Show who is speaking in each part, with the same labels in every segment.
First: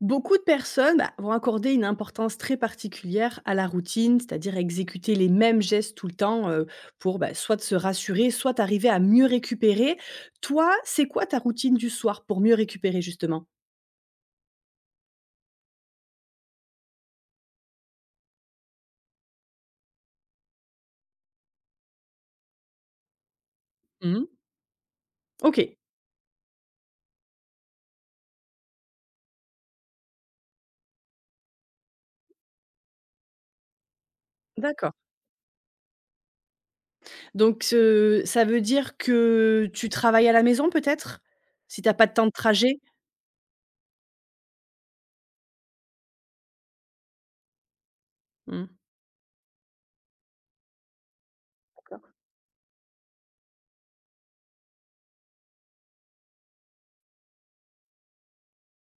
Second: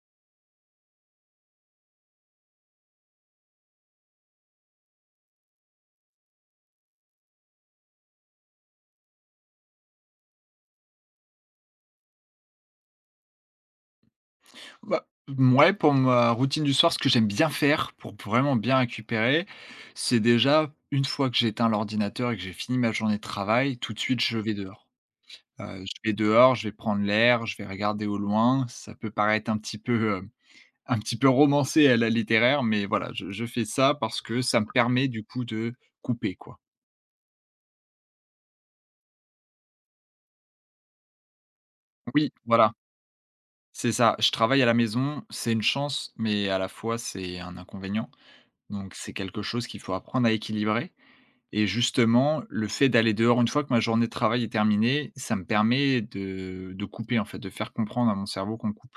Speaker 1: Beaucoup de personnes vont accorder une importance très particulière à la routine, c'est-à-dire exécuter les mêmes gestes tout le temps pour soit de se rassurer, soit arriver à mieux récupérer. Toi, c'est quoi ta routine du soir pour mieux récupérer justement?
Speaker 2: Bah, mouais, pour ma routine du soir, ce que j'aime bien faire pour vraiment bien récupérer, c'est déjà une fois que j'ai éteint l'ordinateur et que j'ai fini ma journée de travail, tout de suite,
Speaker 1: Mmh.
Speaker 2: je vais dehors.
Speaker 1: Ok,
Speaker 2: Je vais dehors, je vais prendre l'air, je vais regarder au loin. Ça peut paraître un petit peu romancé à la littéraire, mais voilà, je fais ça parce que ça me
Speaker 1: d'accord.
Speaker 2: permet du coup de couper, quoi.
Speaker 1: Ça veut dire que tu travailles à la maison peut-être? Si t'as pas de temps de
Speaker 2: Oui, voilà,
Speaker 1: trajet.
Speaker 2: c'est ça. Je travaille à la maison, c'est une chance, mais à la fois, c'est un inconvénient.
Speaker 1: Hmm.
Speaker 2: Donc c'est quelque chose qu'il faut apprendre à équilibrer. Et justement, le fait d'aller dehors, une fois que ma journée de travail est terminée, ça me permet de couper, en fait, de faire comprendre à mon cerveau qu'on coupe.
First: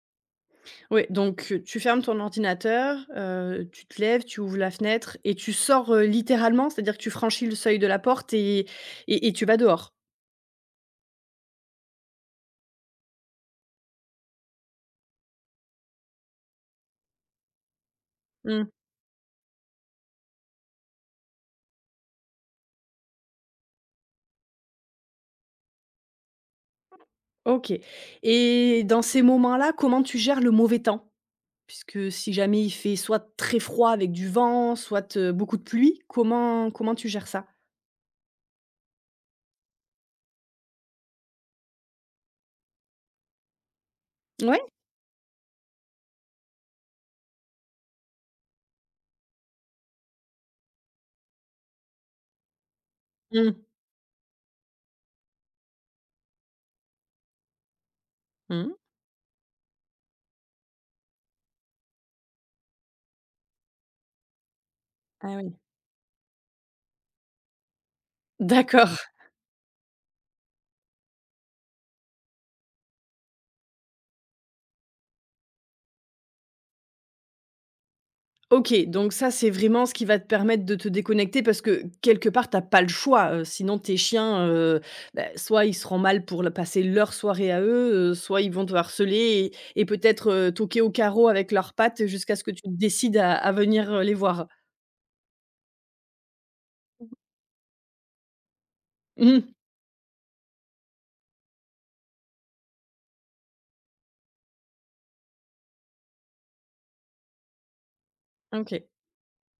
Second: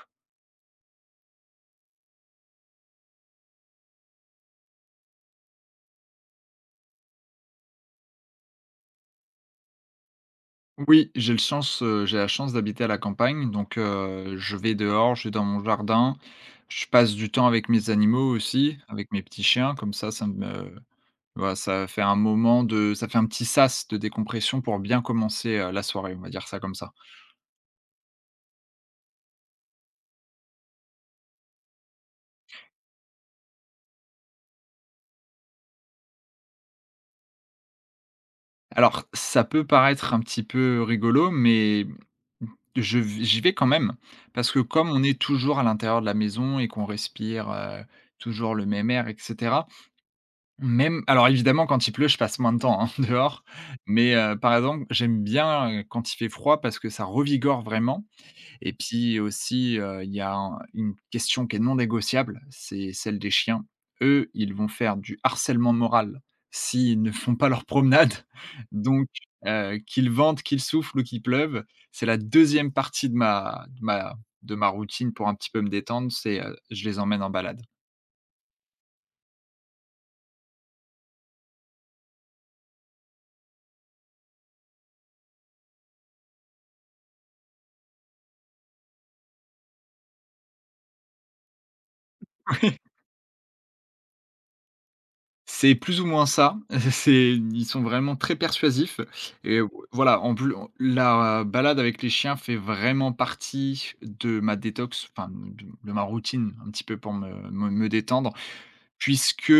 Speaker 1: Oui, donc tu fermes ton ordinateur, tu te lèves, tu ouvres la fenêtre et tu sors, littéralement? C'est-à-dire que tu franchis le seuil de la porte et et tu vas dehors?
Speaker 2: Oui, j'ai la chance d'habiter à la campagne, donc je vais dehors, je vais dans mon jardin, je passe du temps avec mes animaux
Speaker 1: Mmh.
Speaker 2: aussi, avec mes petits chiens, comme ça me voilà, ça fait un petit sas de décompression pour bien commencer, la soirée, on va dire ça comme ça.
Speaker 1: OK, et dans ces moments-là, comment tu gères le mauvais temps? Puisque si jamais il fait soit très froid avec du vent, soit, beaucoup de pluie, comment tu gères ça?
Speaker 2: Alors, ça peut paraître un petit peu rigolo, mais je v j'y vais quand même parce
Speaker 1: Ouais?
Speaker 2: que comme on est toujours à l'intérieur de la maison et qu'on respire, toujours le même air et cetera, même alors évidemment quand il pleut, je passe moins de temps, hein, dehors,
Speaker 1: Mmh.
Speaker 2: mais par exemple, j'aime bien, quand il fait froid parce que ça revigore vraiment
Speaker 1: Mmh.
Speaker 2: et puis aussi, il y a un une question qui est non négociable, c'est celle des chiens. Eux, ils vont faire du
Speaker 1: Ah oui.
Speaker 2: harcèlement moral s'ils ne font pas leur promenade.
Speaker 1: D'accord.
Speaker 2: Donc qu'il vente, qu'il souffle ou qu'il pleuve, c'est la deuxième partie de ma routine pour un petit peu me détendre, c'est, je les emmène en balade.
Speaker 1: OK, donc ça, c'est vraiment ce qui va te permettre de te déconnecter parce que quelque part, t'as pas le choix, sinon tes chiens, bah, soit ils seront mal pour la passer leur soirée à eux, soit ils vont te harceler et peut-être, toquer au carreau avec leurs pattes jusqu'à ce que tu décides à venir, les voir.
Speaker 2: C'est plus ou moins ça. C'est Ils sont vraiment très persuasifs
Speaker 1: Mmh.
Speaker 2: et voilà, en plus la balade avec les chiens fait vraiment partie de ma détox, enfin de ma routine un petit peu pour me détendre
Speaker 1: OK.
Speaker 2: puisque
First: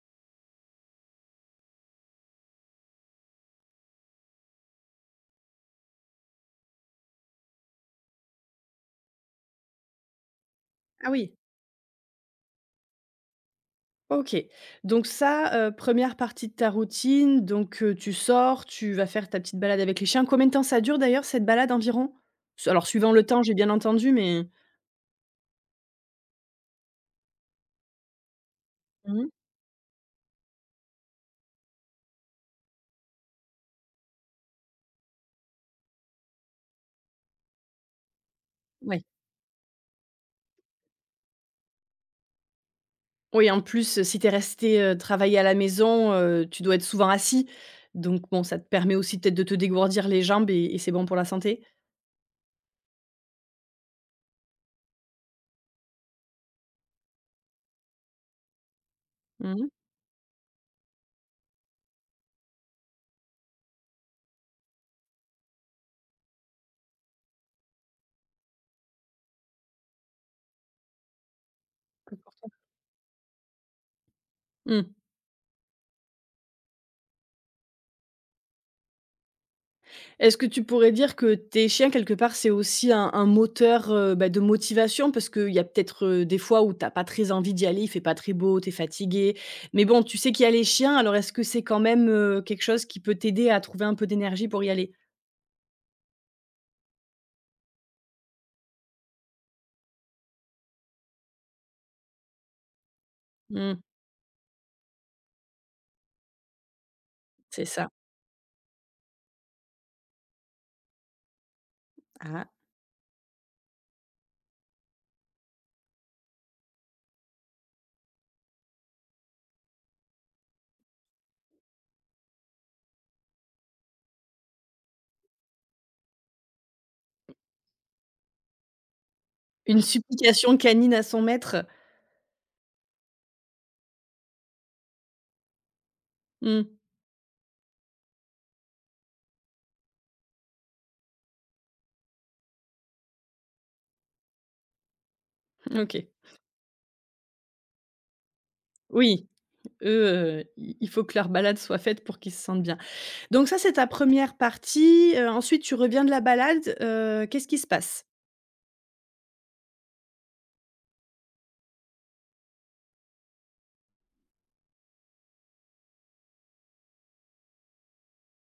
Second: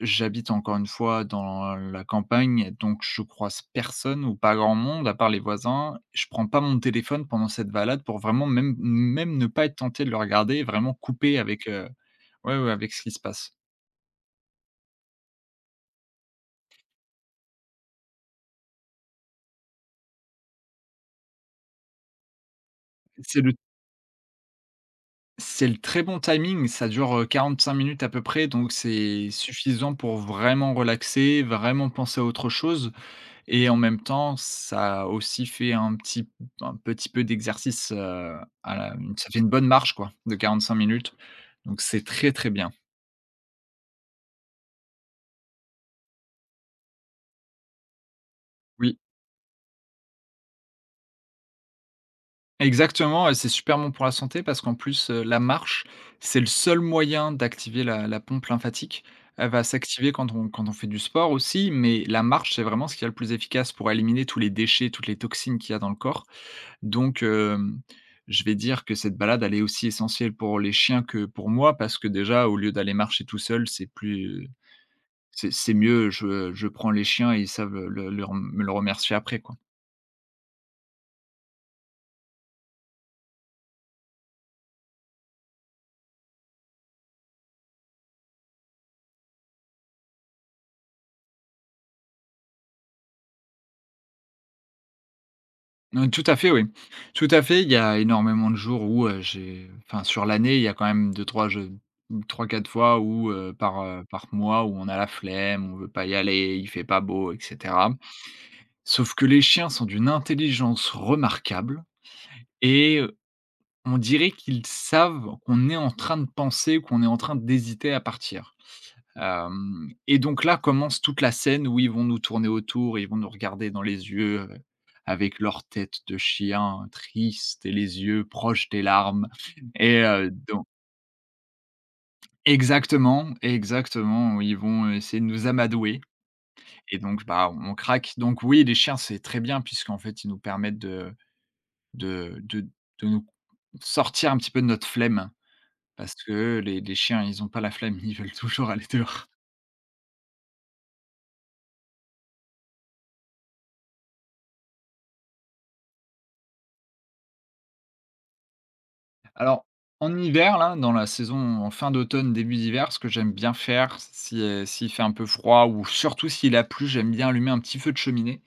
Speaker 2: j'habite encore une fois dans la campagne, donc je croise personne ou pas grand monde à part les voisins. Je prends pas mon téléphone pendant cette balade pour vraiment même ne pas être tenté de le regarder vraiment
Speaker 1: Ah oui.
Speaker 2: couper avec, ouais, ouais, avec ce qui se passe.
Speaker 1: OK. Donc ça, 1 partie de ta routine, donc tu sors, tu vas faire ta petite balade avec les chiens. Combien de temps ça dure d'ailleurs cette balade environ? Alors suivant le
Speaker 2: C'est
Speaker 1: temps,
Speaker 2: le
Speaker 1: j'ai bien entendu, mais?
Speaker 2: C'est le très bon timing, ça dure, 45 minutes à peu près, donc c'est
Speaker 1: Mmh.
Speaker 2: suffisant pour vraiment relaxer, vraiment penser à autre chose et en même temps, ça aussi fait un petit peu d'exercice, à la
Speaker 1: Ouais.
Speaker 2: ça fait une bonne marche quoi, de 45 minutes, donc c'est très, très bien.
Speaker 1: Oui, en plus, si t'es resté, travailler à la maison, tu dois être souvent assis. Donc bon, ça te permet
Speaker 2: Oui.
Speaker 1: aussi peut-être de te dégourdir les jambes et c'est bon pour la santé?
Speaker 2: Exactement et c'est super bon pour la santé parce qu'en plus, la marche, c'est le seul moyen d'activer la pompe lymphatique. Elle
Speaker 1: Mmh
Speaker 2: va
Speaker 1: mh.
Speaker 2: s'activer quand on fait du sport aussi, mais la marche, c'est vraiment ce qu'il y a le plus efficace pour éliminer tous les déchets, toutes les toxines qu'il y a dans le corps. Donc, je vais dire que cette balade, elle est aussi essentielle pour les chiens que pour moi parce que
Speaker 1: Pour
Speaker 2: déjà,
Speaker 1: toi.
Speaker 2: au lieu d'aller marcher tout seul, c'est plus
Speaker 1: Mmh.
Speaker 2: c'est mieux, je prends les chiens et ils savent le leur me le remercier après, quoi.
Speaker 1: Est-ce que tu pourrais dire que tes chiens, quelque part, c'est aussi un moteur, bah, de motivation? Parce qu'il y a peut-être, des fois où t'as pas très envie d'y aller, il fait pas très beau, t'es fatigué. Mais bon, tu sais qu'il y a les chiens, alors est-ce que c'est quand même, quelque chose qui peut t'aider à trouver un peu d'énergie pour y aller?
Speaker 2: Mmh, tout à fait, oui. Tout à fait, il y a énormément de jours où, j'ai enfin sur l'année, il y a quand même deux, trois, jeux 3-4 fois où,
Speaker 1: Mmh,
Speaker 2: par, par mois où on a la flemme, on veut pas y aller, il fait pas beau et
Speaker 1: c'est ça.
Speaker 2: cetera. Sauf que les chiens sont d'une intelligence remarquable
Speaker 1: Ah.
Speaker 2: et on dirait qu'ils savent qu'on est en train de penser, qu'on est en train d'hésiter à partir. Hem et donc là commence toute la scène où ils vont nous tourner autour, ils vont nous regarder dans les yeux, avec leur tête de chien triste et les yeux proches des larmes
Speaker 1: Une
Speaker 2: et
Speaker 1: supplication
Speaker 2: donc
Speaker 1: canine à son maître?
Speaker 2: exactement, exactement, ils vont essayer de nous amadouer
Speaker 1: Mmh.
Speaker 2: et donc bah, on craque. Donc oui, les chiens, c'est très bien puisqu'en fait, ils nous permettent de de de nous sortir un petit peu de notre flemme
Speaker 1: OK.
Speaker 2: parce que les chiens, ils ont pas la flemme, ils veulent toujours aller
Speaker 1: Oui,
Speaker 2: dehors.
Speaker 1: eux, i il faut que leur balade soit faite pour qu'ils se sentent bien. Donc ça, c'est ta première partie, ensuite tu reviens de la balade, qu'est-ce qui se passe?
Speaker 2: Alors, en hiver, là, dans la saison en fin d'automne, début d'hiver, ce que j'aime bien faire, si, s'il fait un peu froid ou surtout s'il a plu, j'aime bien allumer un petit feu de cheminée,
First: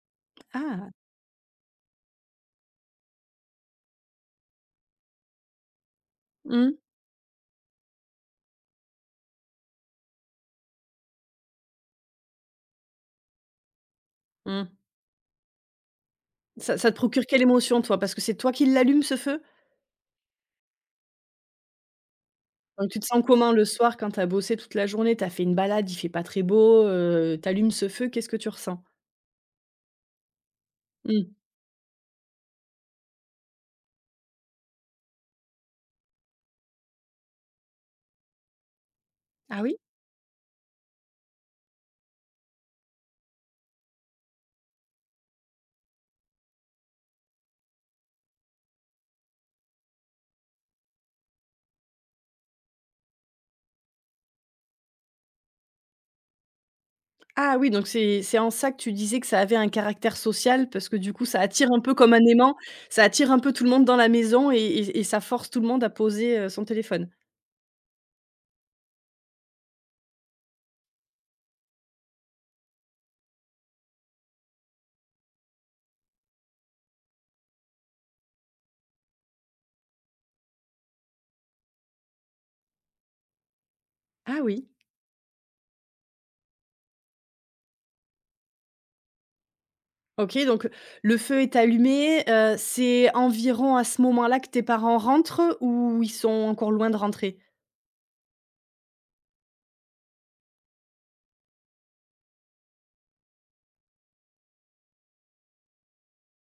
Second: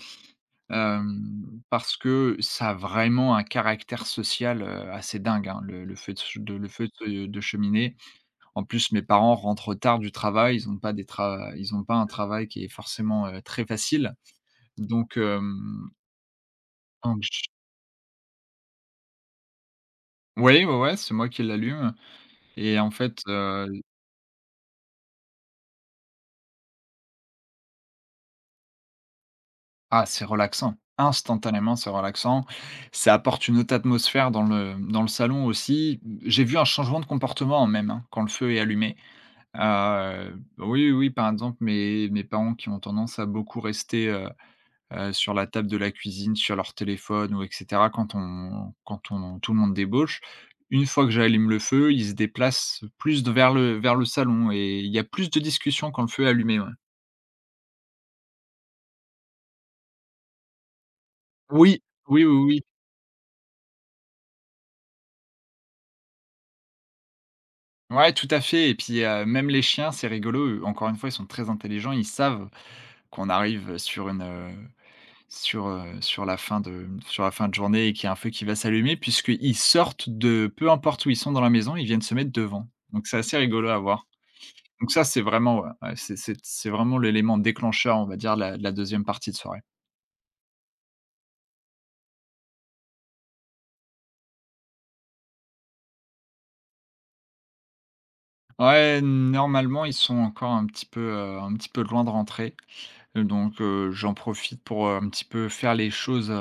Speaker 1: Ah!
Speaker 2: parce que ça a vraiment un caractère social, assez dingue, hein, le feu de ch de le
Speaker 1: Mmh,
Speaker 2: feu de cheminée. En plus, mes parents rentrent tard du travail, ils ont pas un travail qui est forcément, très facile.
Speaker 1: mmh.
Speaker 2: Donc, hem,
Speaker 1: Ça ça te
Speaker 2: donc
Speaker 1: procure quelle
Speaker 2: j
Speaker 1: émotion, toi? Parce que c'est toi qui l'allume, ce feu?
Speaker 2: oui, ouais, ouais, c'est moi qui l'allume et en
Speaker 1: Donc tu te
Speaker 2: fait.
Speaker 1: sens comment le soir quand t'as bossé toute la journée? T'as fait une balade, il fait pas très beau, tu ce feu, qu'est-ce que tu ressens?
Speaker 2: Ah, c'est relaxant.
Speaker 1: Mmh.
Speaker 2: Instantanément, c'est relaxant. Ça apporte une autre atmosphère dans le salon aussi. J'ai vu un changement de comportement même, hein, quand le feu est allumé.
Speaker 1: Ah oui?
Speaker 2: Oui, oui, par exemple, mes parents qui ont tendance à beaucoup rester, sur la table de la cuisine, sur leur téléphone ou et cetera quand on quand on tout le monde débauche. Une fois que j'allume le feu, ils se déplacent plus de vers le salon et il y a plus de discussions quand le feu est allumé, ouais.
Speaker 1: Ah oui, donc c'est en ça que tu disais que ça avait un caractère social parce que du coup ça attire un
Speaker 2: Oui,
Speaker 1: peu comme
Speaker 2: oui,
Speaker 1: un
Speaker 2: oui,
Speaker 1: aimant,
Speaker 2: oui.
Speaker 1: ça attire un peu tout le monde dans la maison et et ça force tout le monde à poser, son téléphone.
Speaker 2: Ouais, tout à fait et puis, même les chiens, c'est rigolo, eux, encore une fois, ils sont très intelligents, ils savent qu'on arrive, sur la fin de journée et qu'il y a un feu qui va s'allumer puisqu'ils sortent de peu importe où ils sont dans la maison, ils viennent se mettre devant. Donc c'est assez rigolo à voir.
Speaker 1: Ah oui,
Speaker 2: Donc ça, c'est vraiment, ouais, ouais, c'est vraiment l'élément déclencheur, on va dire, de la 2e partie de soirée.
Speaker 1: OK, donc le feu est allumé, c'est environ à ce moment-là que tes parents rentrent ou ils sont encore loin de rentrer?
Speaker 2: Ouais, normalement, ils sont encore un petit peu loin de rentrer, donc j'en profite pour, un petit peu faire les choses,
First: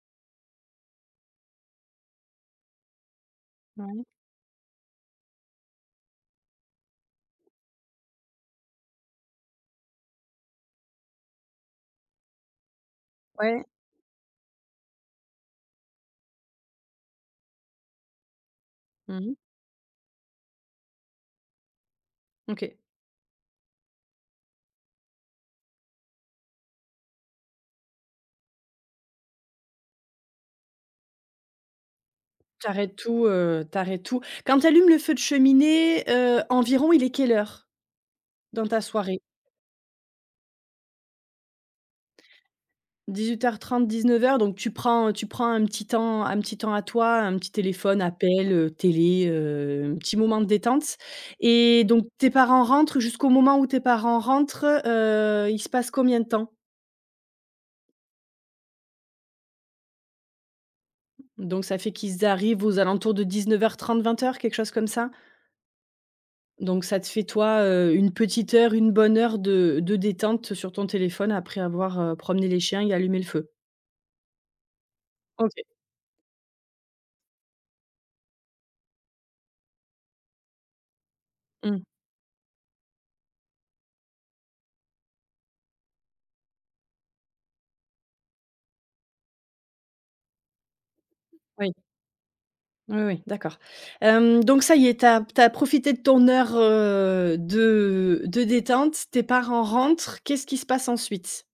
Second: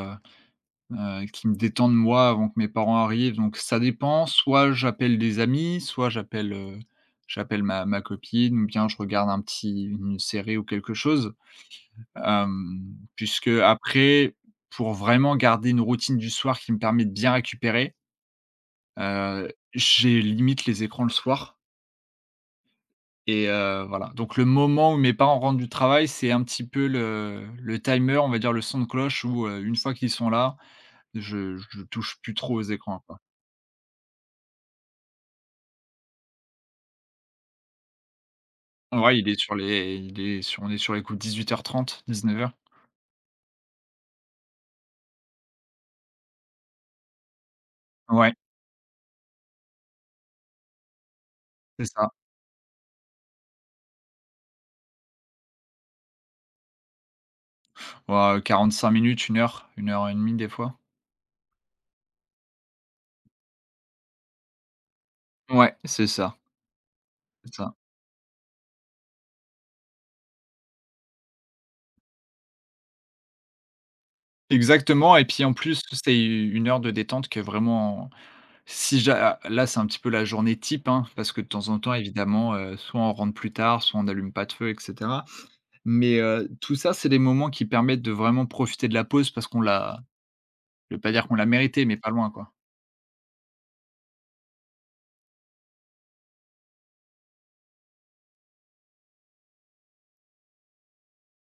Speaker 2: Qui me détendent moi avant que mes parents arrivent, donc ça
Speaker 1: Ouais.
Speaker 2: dépend, soit j'appelle des amis, soit j'appelle ma copine ou bien je regarde un petit une série ou quelque chose. Euh, Puisque
Speaker 1: Ouais.
Speaker 2: après, pour vraiment garder une routine du soir qui me permet de bien récupérer,
Speaker 1: Mmh.
Speaker 2: j'ai limite les écrans le soir
Speaker 1: OK.
Speaker 2: et voilà, donc le moment où mes parents rentrent du travail, c'est un petit peu le timer, on va dire le son de cloche où, une fois qu'ils sont là, je touche plus trop aux
Speaker 1: T'arrêtes
Speaker 2: écrans.
Speaker 1: tout, tu tout. Quand tu allumes le feu de cheminée, environ il est quelle heure dans ta
Speaker 2: Ouais,
Speaker 1: soirée?
Speaker 2: il est sur les il est sur on est sur les coups de 18 19 h 30, 19 h.
Speaker 1: 18:30-19:00, donc tu prends un petit temps à toi, un petit téléphone,
Speaker 2: Ouais,
Speaker 1: appel, télé, un petit moment de détente,
Speaker 2: c'est
Speaker 1: et donc
Speaker 2: ça.
Speaker 1: tes parents rentrent, jusqu'au moment où tes parents rentrent, il se passe combien de temps?
Speaker 2: Ouais, quarante-cinq minutes, une heure et demie des fois.
Speaker 1: Donc ça fait qu'ils arrivent aux alentours de 19:30-20:00, quelque chose comme ça?
Speaker 2: Ouais, c'est ça,
Speaker 1: Donc ça te fait
Speaker 2: c'est
Speaker 1: toi,
Speaker 2: ça.
Speaker 1: une petite heure, une bonne heure de détente sur ton téléphone après avoir, promené les chiens et allumé le feu.
Speaker 2: Exactement et puis en
Speaker 1: OK.
Speaker 2: plus, c'est une heure de détente qui est vraiment si ja ah, là, c'est un petit peu la journée type, hein, parce que de temps en
Speaker 1: Mmh.
Speaker 2: temps évidemment, soit on rentre plus tard, soit on n'allume pas de feu et cetera. Mais, tout ça, c'est des moments qui permettent de vraiment profiter de la pause parce qu'on l'a je vais pas dire qu'on l'a méritée, mais pas loin, quoi.
Speaker 1: Oui, oui, d'accord. Hem, donc ça y est, t'as as profité de ton heure, de détente, tes parents rentrent, qu'est-ce qui se passe ensuite?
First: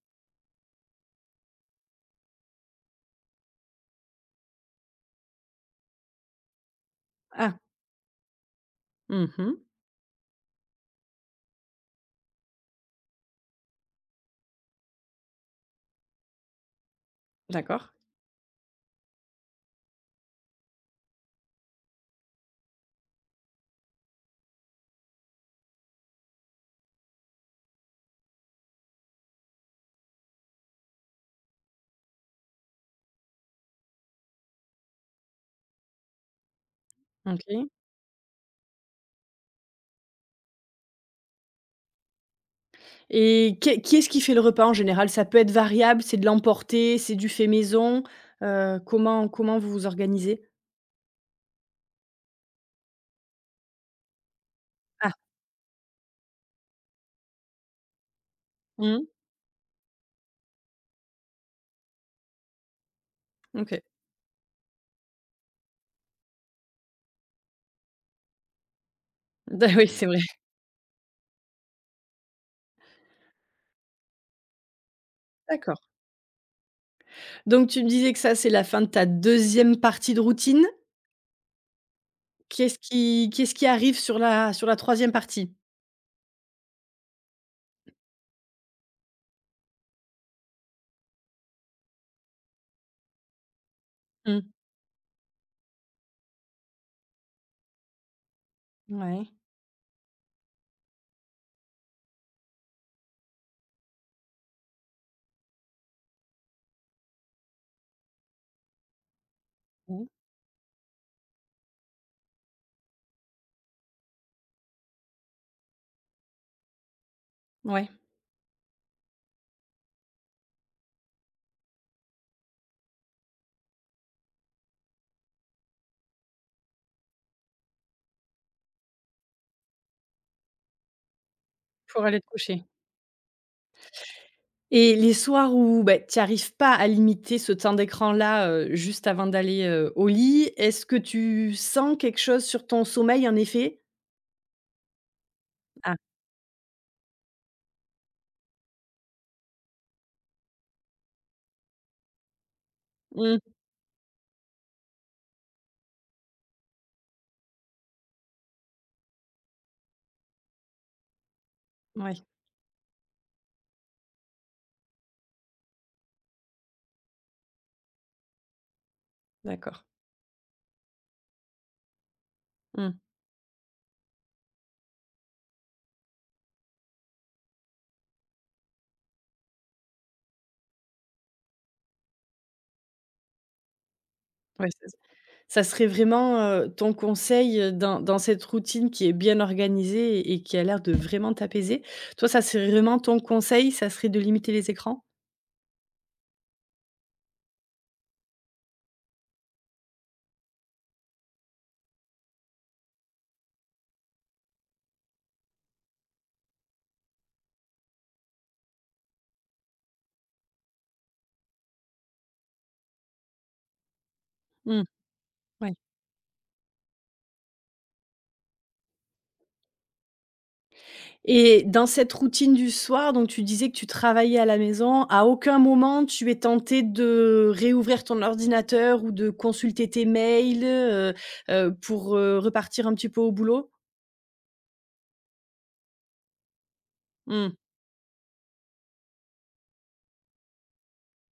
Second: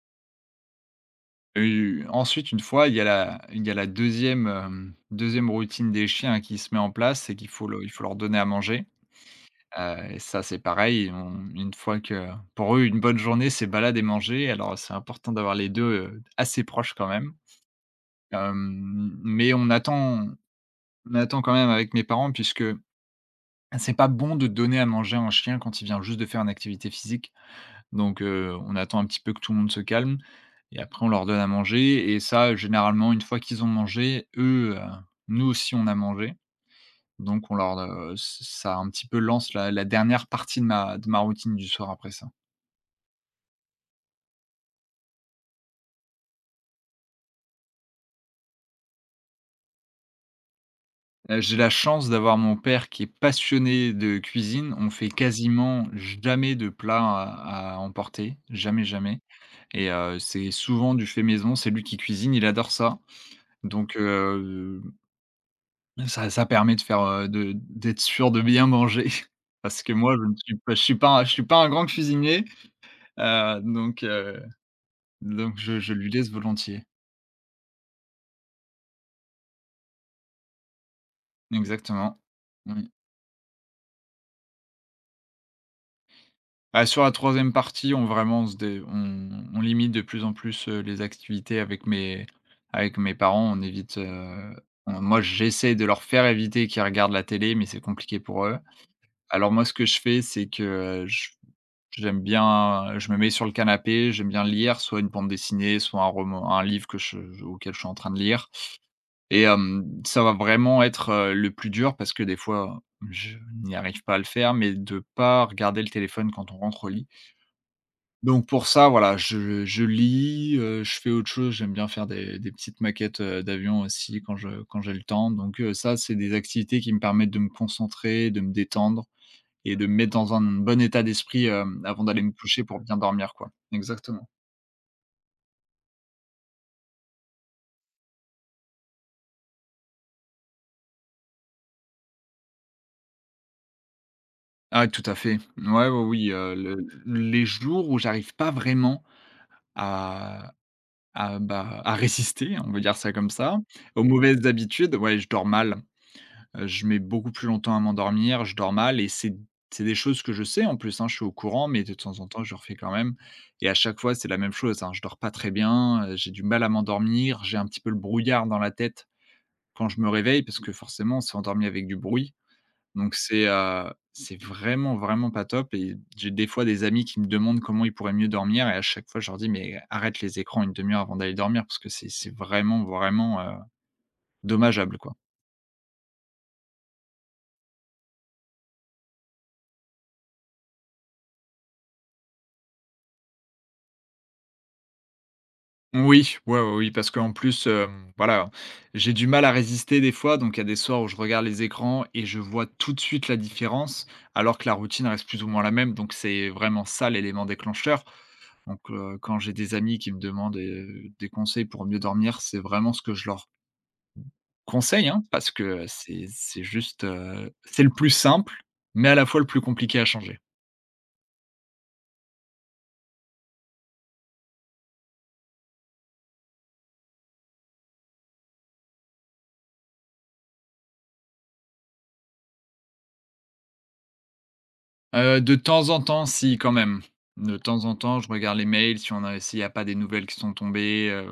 Speaker 2: Ensuite, une fois, il y a la deuxième routine des chiens qui se met en place, c'est qu'il
Speaker 1: Ah,
Speaker 2: faut le il faut leur donner à manger.
Speaker 1: mmh,
Speaker 2: Et ça, c'est pareil, on une fois que pour eux, une bonne journée, c'est balade et manger. Alors, c'est important d'avoir les 2 assez proches quand même.
Speaker 1: d'accord.
Speaker 2: Mais on attend quand même avec mes parents puisque c'est pas bon de donner à manger à un chien quand il vient juste de faire une activité physique. Donc on attend un petit peu que tout le monde se calme et après on leur donne à manger et ça, généralement, une fois qu'ils ont mangé, eux, nous aussi on a mangé. Donc
Speaker 1: OK,
Speaker 2: ça un petit peu lance la dernière partie de ma routine du soir après ça.
Speaker 1: et qu'est qui est-ce qui fait le repas en général? Ça peut être variable, c'est de l'emporter, c'est du fait maison, comment vous vous organisez?
Speaker 2: J'ai la chance d'avoir mon père qui est passionné de cuisine. On fait
Speaker 1: Ah,
Speaker 2: quasiment jamais de plats à emporter, jamais,
Speaker 1: mmh,
Speaker 2: jamais et c'est souvent du fait maison. C'est lui qui cuisine, il adore ça.
Speaker 1: OK.
Speaker 2: Donc. Ça permet de faire, de d'être sûr de bien manger parce
Speaker 1: Oui,
Speaker 2: que
Speaker 1: c'est
Speaker 2: moi,
Speaker 1: vrai,
Speaker 2: je suis pas un grand cuisinier, heu, donc heu, donc
Speaker 1: d'accord.
Speaker 2: je lui laisse volontiers.
Speaker 1: Donc tu me disais que ça, c'est la fin de ta deuxième partie de routine.
Speaker 2: Exactement. Oui.
Speaker 1: Qu'est-ce qui arrive sur la troisième partie?
Speaker 2: Bah, sur la troisième partie, on vraiment on se dé on limite de plus en plus, les activités avec mes parents. On évite,
Speaker 1: Mmh,
Speaker 2: on moi, j'essaie de leur faire éviter qu'ils regardent la télé, mais c'est compliqué pour eux.
Speaker 1: ouais.
Speaker 2: Alors moi, ce que je fais, c'est que, je J'aime bien je me mets sur le canapé, j'aime bien lire soit une bande dessinée, soit un livre que je auquel je suis en train de lire et
Speaker 1: Mmh.
Speaker 2: ça va vraiment être, le plus dur parce que des fois, je n'y arrive pas à le faire, mais de pas regarder le téléphone quand on rentre au lit.
Speaker 1: Ouais,
Speaker 2: Donc pour ça, voilà, je lis, je fais autre chose, j'aime bien faire des petites maquettes, d'avions aussi quand j'ai le temps. Donc ça, c'est des activités qui me permettent de me concentrer, de me détendre et de me mettre dans un bon état d'esprit,
Speaker 1: pour
Speaker 2: avant
Speaker 1: aller
Speaker 2: d'aller
Speaker 1: te
Speaker 2: me coucher
Speaker 1: coucher.
Speaker 2: pour bien dormir, quoi. Exactement.
Speaker 1: Et les soirs où, bah, tu y arrives pas à limiter ce temps d'écran-là, juste avant d'aller, au lit, est-ce que tu sens quelque chose sur ton sommeil, en effet?
Speaker 2: Ah tout à fait. Ouais,
Speaker 1: Ah,
Speaker 2: oui, oui, le les jours où j'arrive pas vraiment à bah, à résister, on va dire ça comme
Speaker 1: mmh,
Speaker 2: ça, aux mauvaises habitudes, ouais, je dors mal. Je mets beaucoup plus longtemps à m'endormir, je dors mal et c'est des choses que je sais en plus, hein, je suis au courant, mais de temps
Speaker 1: ouais,
Speaker 2: en temps, je refais quand même et à chaque fois, c'est la même chose, hein. Je dors pas très bien, j'ai du mal à m'endormir, j'ai un petit peu le brouillard dans la tête.
Speaker 1: d'accord.
Speaker 2: Quand je me réveille parce que forcément on s'est endormi avec du bruit,
Speaker 1: Mmh,
Speaker 2: donc c'est vraiment, vraiment pas top et j'ai des fois des amis qui me demandent comment ils pourraient mieux dormir et à chaque fois je leur dis: «Mais arrête les écrans une demi heure avant d'aller dormir parce que c'est vraiment, vraiment,
Speaker 1: ouais, ça
Speaker 2: dommageable, quoi».
Speaker 1: serait vraiment, ton conseil, dans cette routine qui est bien organisée et qui a l'air de vraiment t'apaiser. Toi, ça serait vraiment ton conseil, ça serait de limiter les écrans?
Speaker 2: Oui, ouais, ouais, oui, parce qu'en plus, voilà, j'ai du mal à résister des fois, donc il y a des soirs où je regarde les écrans et je vois tout de suite la différence, alors que la routine reste plus ou moins la même, donc c'est vraiment ça l'élément déclencheur. Donc, quand j'ai des amis qui me demandent, des conseils pour mieux dormir, c'est vraiment ce que je leur
Speaker 1: Mmh,
Speaker 2: conseille, hein, parce
Speaker 1: ouais.
Speaker 2: que c'est juste, c'est le plus simple, mais à la fois le plus compliqué à changer.
Speaker 1: Et dans cette routine du soir, donc tu disais que tu travaillais à la maison, à aucun moment tu es tenté de réouvrir ton ordinateur ou de consulter tes mails, pour, repartir un petit peu au boulot?
Speaker 2: De temps en temps, si quand même.
Speaker 1: Mmh.
Speaker 2: De temps en temps, je regarde les mails si on a s'il n'y a pas des nouvelles qui sont tombées,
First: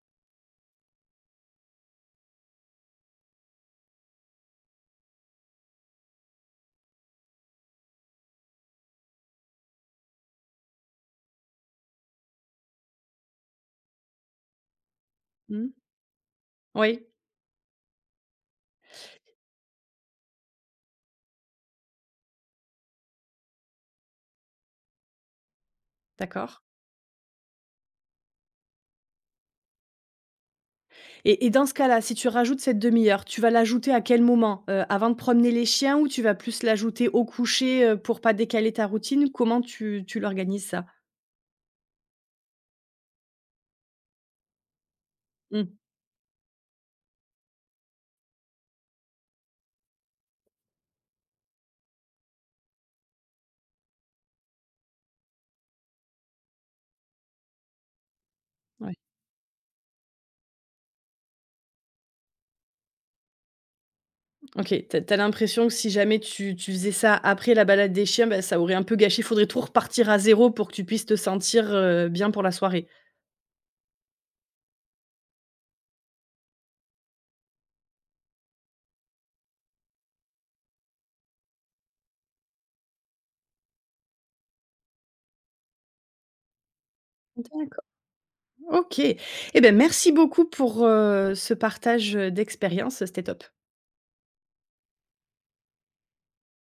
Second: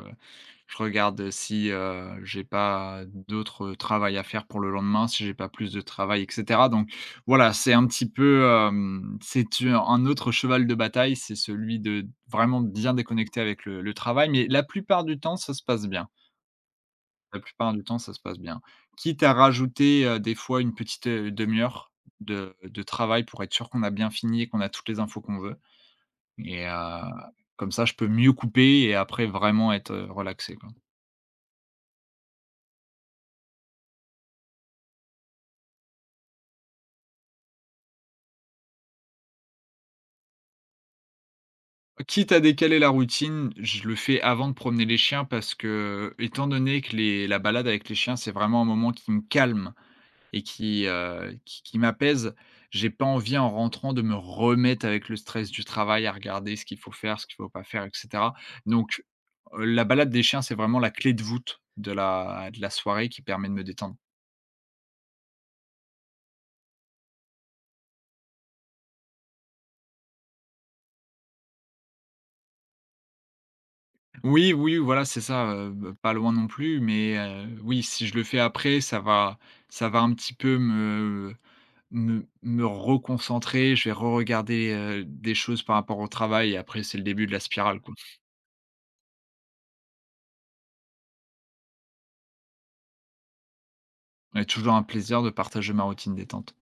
Speaker 2: je regarde si, j'ai pas d'autres, travail à faire pour le lendemain, si j'ai pas plus de travail et cetera, donc voilà, c'est un petit peu, c'est u un autre cheval de bataille, c'est celui de vraiment bien déconnecter avec le travail, mais la plupart du temps, ça se
Speaker 1: Mmh.
Speaker 2: passe bien.
Speaker 1: Oui,
Speaker 2: La plupart du temps, ça se passe bien. Quitte à rajouter, des fois une petite, 1 heure de travail pour être sûr qu'on a bien fini et qu'on a toutes les infos qu'on veut
Speaker 1: d'accord.
Speaker 2: et comme ça, je peux mieux couper et après vraiment être, relaxé, quoi.
Speaker 1: Et dans ce cas-là, si tu rajoutes cette demi heure, tu vas l'ajouter à quel moment? Avant de promener les chiens ou tu vas plus l'ajouter au coucher, pour pas décaler ta routine? Comment tu l'organises ça?
Speaker 2: Quitte à décaler la routine, je le fais avant de promener les chiens parce
Speaker 1: Mmh.
Speaker 2: que, étant donné que les la balade avec les chiens, c'est vraiment un moment qui me calme et qui, qui m'apaise, j'ai pas envie en rentrant de me remettre avec le stress du travail à regarder ce qu'il faut faire, ce qu'il faut pas faire, et cetera.
Speaker 1: Ouais.
Speaker 2: Donc la balade des chiens, c'est vraiment la clé de voûte de la soirée qui permet de me détendre.
Speaker 1: OK, t'as as l'impression que si jamais tu faisais ça après la balade des chiens, bah, ça aurait un peu gâché, faudrait tout repartir à zéro pour que tu puisses te sentir, bien pour la soirée?
Speaker 2: Oui, oui, voilà, c'est ça, b pas loin non plus, mais oui, si je le fais après, ça va un petit peu me me reconcentrer. Je vais reregarder, des choses par rapport au travail et après, c'est le début de la spirale,
Speaker 1: D'accord.
Speaker 2: quoi.
Speaker 1: OK. Eh ben merci beaucoup pour, ce partage, d'expérience, c'était top.
Speaker 2: Mais toujours un plaisir de partager ma routine détente.